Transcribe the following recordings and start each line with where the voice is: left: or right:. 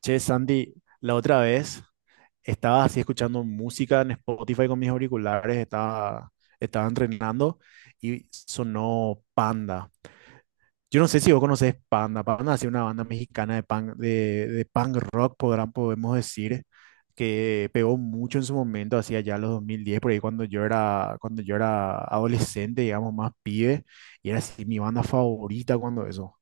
right: Che, Sandy, la otra vez estaba así escuchando música en Spotify con mis auriculares, estaba entrenando y sonó Panda. Yo no sé si vos conocés Panda. Panda es una banda mexicana de punk, de punk rock, podemos decir, que pegó mucho en su momento, hacia allá los 2010 por ahí cuando cuando yo era adolescente, digamos, más pibe, y era así mi banda favorita cuando eso.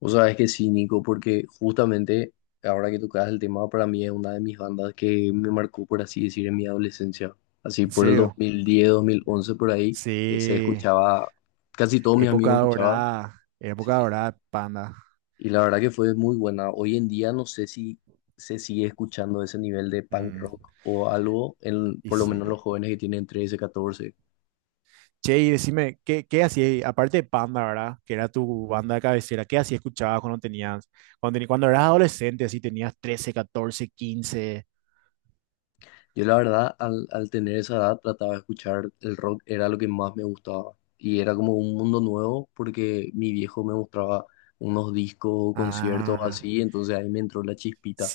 left: Vos sabés que sí, Nico, porque justamente ahora que tocas el tema, para mí es una de mis bandas que me marcó, por así decir, en mi adolescencia. Así
right: ¿En
left: por el
right: serio?
left: 2010, 2011, por ahí, se
right: Sí.
left: escuchaba, casi todos mis amigos escuchaban,
right: Época
left: sí.
right: dorada, Panda.
left: Y la verdad que fue muy buena. Hoy en día no sé si se sigue escuchando ese nivel de punk
right: Mm,
left: rock o algo,
right: y
left: por lo menos
right: sí.
left: los jóvenes que tienen 13, 14.
right: Che, y decime, ¿qué hacías, aparte de Panda, ¿verdad? Que era tu banda de cabecera, ¿qué así escuchabas cuando cuando eras adolescente, así tenías trece catorce quince.
left: Yo la verdad, al tener esa edad, trataba de escuchar el rock, era lo que más me gustaba. Y era como un mundo nuevo porque mi viejo me mostraba unos discos o conciertos
right: Ah,
left: así, entonces ahí me entró la chispita.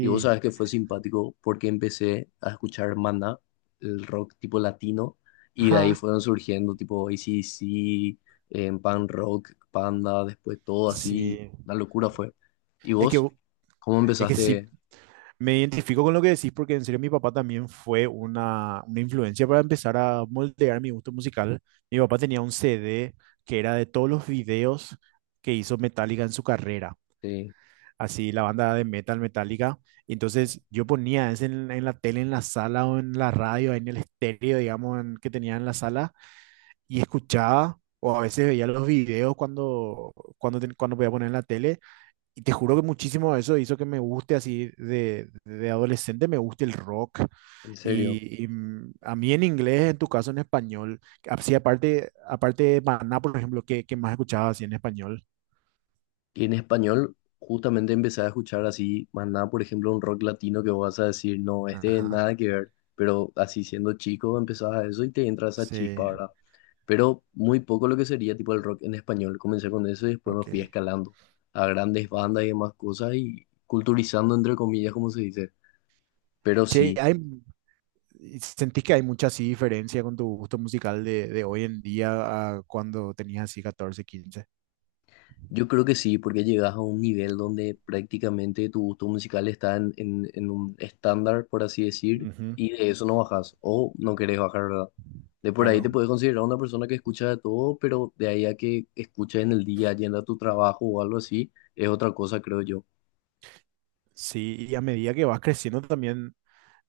left: Y vos sabés que fue simpático porque empecé a escuchar Maná, el rock tipo latino, y de ahí
right: Ja,
left: fueron surgiendo tipo AC/DC, en Pan Rock, Panda, después todo así,
right: sí.
left: la locura fue. ¿Y
right: Es que,
left: vos? ¿Cómo
right: es que sí,
left: empezaste?
right: me identifico con lo que decís porque en serio mi papá también fue una influencia para empezar a moldear mi gusto musical. Mi papá tenía un CD que era de todos los videos que hizo Metallica en su carrera,
left: eh,
right: así la banda de metal Metallica. Entonces yo ponía ese en la tele, en la sala o en la radio, en el estéreo, digamos, que tenía en la sala y escuchaba o a veces veía los videos cuando, cuando podía poner en la tele y te juro que muchísimo eso hizo que me guste así de adolescente, me guste el rock.
left: en serio.
right: A mí en inglés, en tu caso en español, así aparte, aparte de Maná, por ejemplo, ¿qué más escuchabas así en español?
left: Y en español, justamente empecé a escuchar así, más nada, por ejemplo, un rock latino que vos vas a decir, no, este
right: Ajá,
left: nada que ver, pero así siendo chico empezabas a eso y te entra esa
right: sí,
left: chispa, ¿verdad? Pero muy poco lo que sería tipo el rock en español. Comencé con eso y después me
right: ok.
left: fui escalando a grandes bandas y demás cosas y culturizando, entre comillas, como se dice. Pero
right: Che,
left: sí.
right: ¿sentís que hay mucha así diferencia con tu gusto musical de hoy en día a cuando tenías así catorce quince?
left: Yo creo que sí, porque llegas a un nivel donde prácticamente tu gusto musical está en un estándar, por así decir,
right: Ujú,
left: y de eso no bajas, o no querés bajar, ¿verdad? De por ahí te
right: claro.
left: puedes considerar una persona que escucha de todo, pero de ahí a que escuches en el día, yendo a tu trabajo o algo así, es otra cosa, creo yo.
right: Sí, y a medida que vas creciendo también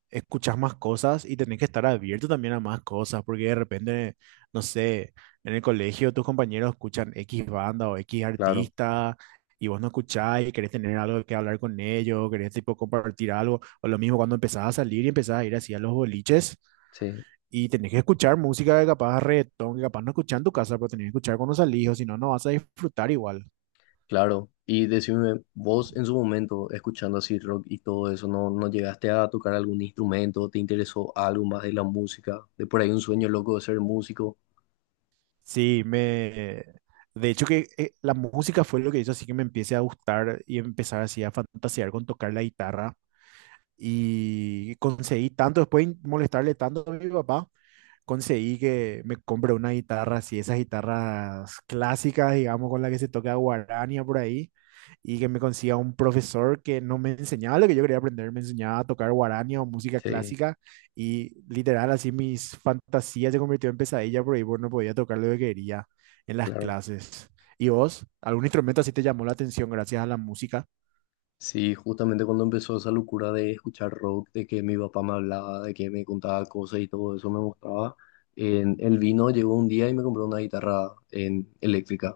right: escuchas más cosas y tenés que estar abierto también a más cosas, porque de repente, no sé, en el colegio tus compañeros escuchan X banda o X
left: Claro,
right: artista y vos no escuchás y querés tener algo que hablar con ellos, querés tipo compartir algo, o lo mismo cuando empezás a salir y empezás a ir así a los boliches
left: sí,
right: y tenés que escuchar música que capaz reggaetón, que capaz no escuchás en tu casa, pero tenés que escuchar cuando salís o si no, no vas a disfrutar igual.
left: claro. Y decime, vos en su momento, escuchando así rock y todo eso, ¿no llegaste a tocar algún instrumento? ¿Te interesó algo más de la música? De por ahí un sueño loco de ser músico.
right: Sí, me... De hecho que la música fue lo que hizo así que me empiece a gustar y empezar así a fantasear con tocar la guitarra. Y conseguí tanto, después de molestarle tanto a mi papá, conseguí que me compré una guitarra así, esas guitarras clásicas, digamos, con la que se toca guarania por ahí, y que me consiga un profesor que no me enseñaba lo que yo quería aprender, me enseñaba a tocar guarania o música
left: Sí.
right: clásica, y literal así mis fantasías se convirtió en pesadilla por ahí, porque no podía tocar lo que quería en las
left: Claro,
right: clases. ¿Y vos? ¿Algún instrumento así te llamó la atención gracias a la música?
left: sí, justamente cuando empezó esa locura de escuchar rock, de que mi papá me hablaba, de que me contaba cosas y todo eso me mostraba, en el vino llegó un día y me compró una guitarra en eléctrica.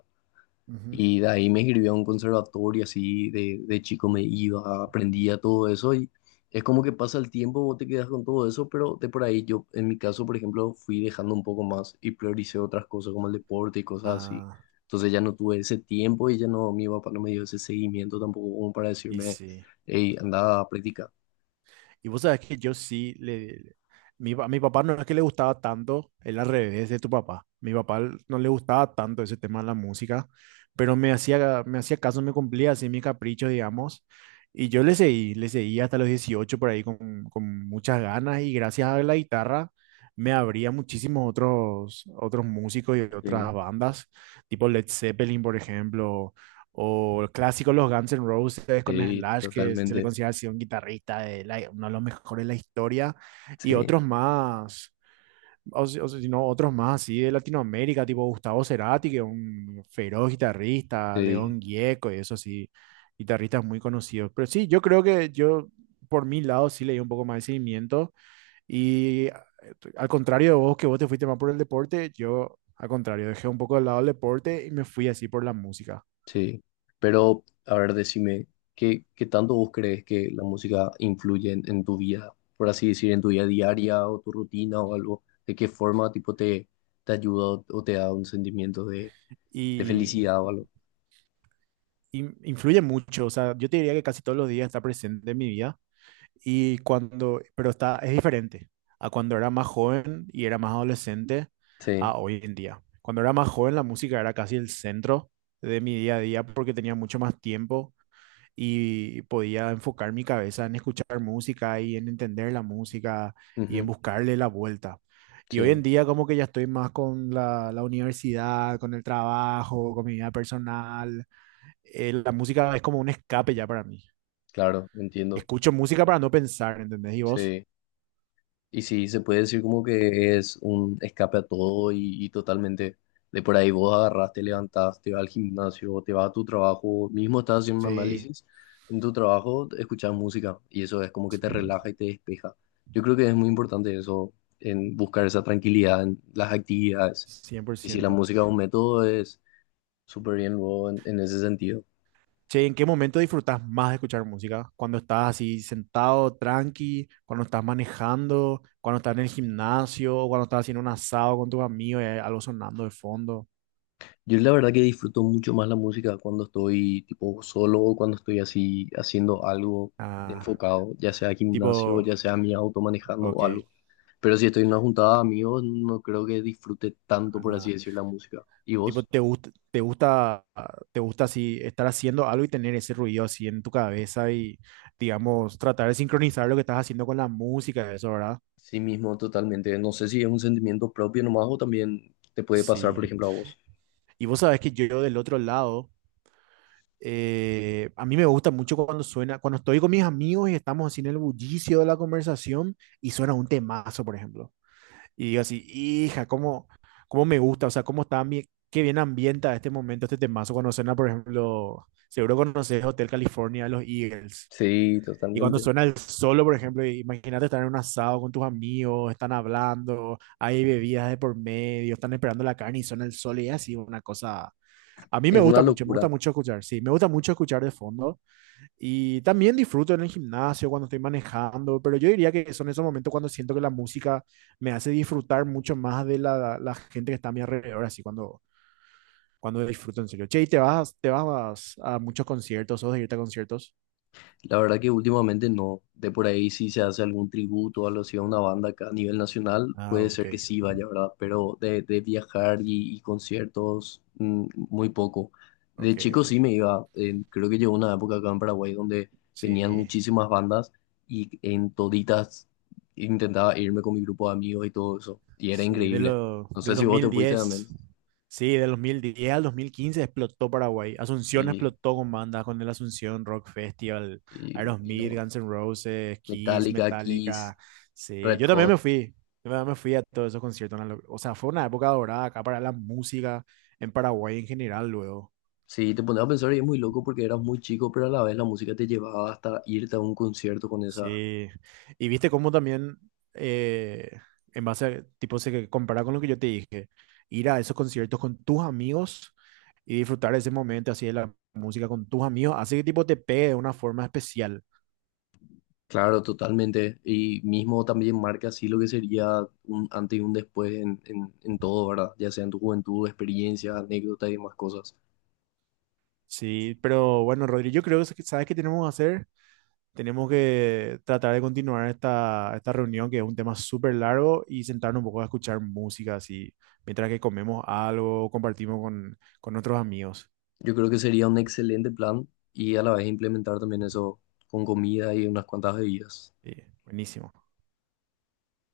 right: Ujú.
left: Y de ahí me escribí a un conservatorio, así de chico me iba, aprendía todo eso y es como que pasa el tiempo, vos te quedas con todo eso, pero de por ahí yo, en mi caso, por ejemplo, fui dejando un poco más y prioricé otras cosas como el deporte y cosas así.
right: Ah,
left: Entonces ya no tuve ese tiempo y ya no, mi papá no me dio ese seguimiento tampoco como para
right: y
left: decirme,
right: sí.
left: hey, anda a practicar.
right: Y vos sabés que yo sí le... Mi papá no es que le gustaba tanto, él al revés de tu papá. Mi papá no le gustaba tanto ese tema de la música, pero me hacía caso, me cumplía así mi capricho, digamos. Y yo le seguí hasta los 18 por ahí con muchas ganas y gracias a la guitarra me abría muchísimos otros músicos y
left: Sí.
right: otras bandas, tipo Led Zeppelin, por ejemplo, o el clásico Los Guns N' Roses con
left: Sí,
right: Slash, que se le
left: totalmente.
right: considera así un guitarrista, uno de los mejores de la historia. Y
left: Sí,
right: otros más, si o si no, otros más así de Latinoamérica, tipo Gustavo Cerati, que es un feroz guitarrista,
left: sí.
right: León Gieco y eso sí, guitarristas muy conocidos. Pero sí, yo creo que yo, por mi lado, sí leí un poco más de seguimiento. Y al contrario de vos, que vos te fuiste más por el deporte, yo, al contrario, dejé un poco de lado el deporte y me fui así por la música.
left: Sí, pero a ver, decime, ¿qué tanto vos crees que la música influye en tu vida, por así decir, en tu vida diaria o tu rutina o algo? ¿De qué forma tipo te, te ayuda o te da un sentimiento de
right: Y
left: felicidad o algo?
right: influye mucho, o sea, yo te diría que casi todos los días está presente en mi vida y pero está, es diferente a cuando era más joven y era más adolescente
left: Sí,
right: a hoy en día. Cuando era más joven la música era casi el centro de mi día a día porque tenía mucho más tiempo y podía enfocar mi cabeza en escuchar música y en entender la música y en
left: ujú,
right: buscarle la vuelta. Y hoy en
left: sí,
right: día como que ya estoy más con la universidad, con el trabajo, con mi vida personal. La música es como un escape ya para mí.
left: claro, entiendo.
right: Escucho música para no pensar, ¿entendés? ¿Y vos?
left: Sí. Y sí, se puede decir como que es un escape a todo y totalmente de por ahí vos agarrás, te levantás, te vas al gimnasio, te vas a tu trabajo, mismo estás haciendo un
right: Sí.
left: análisis, en tu trabajo escuchas música y eso es como que te relaja y te despeja. Yo creo que es muy importante eso, en buscar esa tranquilidad en las actividades.
right: cien por
left: Y si la
right: ciento
left: música es un método, es súper bien luego en ese sentido.
right: Che, ¿en qué momento disfrutás más de escuchar música? ¿Cuando estás así sentado, tranqui? ¿Cuando estás manejando? ¿Cuando estás en el gimnasio? ¿Cuando estás haciendo un asado con tus amigos y hay algo sonando de fondo?
left: Yo la verdad que disfruto mucho más la música cuando estoy tipo solo o cuando estoy así haciendo algo
right: Ah,
left: enfocado, ya sea gimnasio,
right: tipo,
left: ya sea mi auto manejando o
right: ok.
left: algo. Pero si estoy en una juntada de amigos, no creo que disfrute tanto, por así
right: Ah,
left: decir, la música. ¿Y
right: tipo,
left: vos?
right: te gusta así estar haciendo algo y tener ese ruido así en tu cabeza y, digamos, tratar de sincronizar lo que estás haciendo con la música, eso, ¿verdad?
left: Sí mismo, totalmente. No sé si es un sentimiento propio nomás o también te puede pasar,
right: Sí.
left: por ejemplo, a vos.
right: Y vos sabés que yo del otro lado, a mí me gusta mucho cuando suena, cuando estoy con mis amigos y estamos así en el bullicio de la conversación y suena un temazo, por ejemplo. Y digo así, hija, cómo me gusta, o sea, cómo está bien, qué bien ambienta este momento, este temazo cuando suena, por ejemplo, seguro conoces Hotel California de los Eagles.
left: Sí,
right: Y cuando
left: totalmente.
right: suena el solo, por ejemplo, imagínate estar en un asado con tus amigos, están hablando, hay bebidas de por medio, están esperando la carne y suena el solo y es así, una cosa... A mí
left: Es una
right: me
left: locura.
right: gusta mucho escuchar, sí, me gusta mucho escuchar de fondo y también disfruto en el gimnasio cuando estoy manejando, pero yo diría que son esos momentos cuando siento que la música me hace disfrutar mucho más de la gente que está a mi alrededor, así cuando disfruto en serio. Che, te vas a muchos conciertos o de irte a conciertos?
left: La verdad que últimamente no. De por ahí si se hace algún tributo o algo así a una banda acá a nivel nacional,
right: Ah,
left: puede
right: ok,
left: ser que sí vaya, ¿verdad? Pero de viajar y conciertos, mm, muy poco. De chico sí me
right: ok.
left: iba. Creo que llegó una época acá en Paraguay donde venían
right: Sí,
left: muchísimas bandas y en toditas intentaba irme con mi grupo de amigos y todo eso. Y era
right: sí,
left: increíble. No
right: del
left: sé si vos te fuiste también.
right: 2010. Sí, del 2010 al 2015 explotó Paraguay. Asunción
left: Y,
right: explotó con bandas, con el Asunción Rock Festival,
left: y
right: Aerosmith,
left: no.
right: Guns N' Roses, Kiss,
left: Metallica, Kiss,
right: Metallica. Sí,
left: Red
right: yo también
left: Hot.
right: me fui. Yo también me fui a todos esos conciertos. O sea, fue una época dorada acá para la música en Paraguay en general, luego.
left: Sí, te pones a pensar y es muy loco porque eras muy chico, pero a la vez la música te llevaba hasta irte a un concierto con esa.
right: Sí, y viste cómo también, eh, en base a, tipo, se que compara con lo que yo te dije, ir a esos conciertos con tus amigos y disfrutar de ese momento así de la música con tus amigos, hace que tipo te pegue de una forma especial.
left: Claro, totalmente. Y mismo también marca así lo que sería un antes y un después en todo, ¿verdad? Ya sea en tu juventud, experiencia, anécdotas y demás cosas.
right: Sí, pero bueno, Rodri, yo creo que sabes qué tenemos que hacer. Tenemos que tratar de continuar esta reunión, que es un tema súper largo, y sentarnos un poco a escuchar música así, mientras que comemos algo, compartimos con otros amigos.
left: Yo creo que sería un excelente plan y a la vez implementar también eso con comida y unas cuantas bebidas.
right: Sí, buenísimo.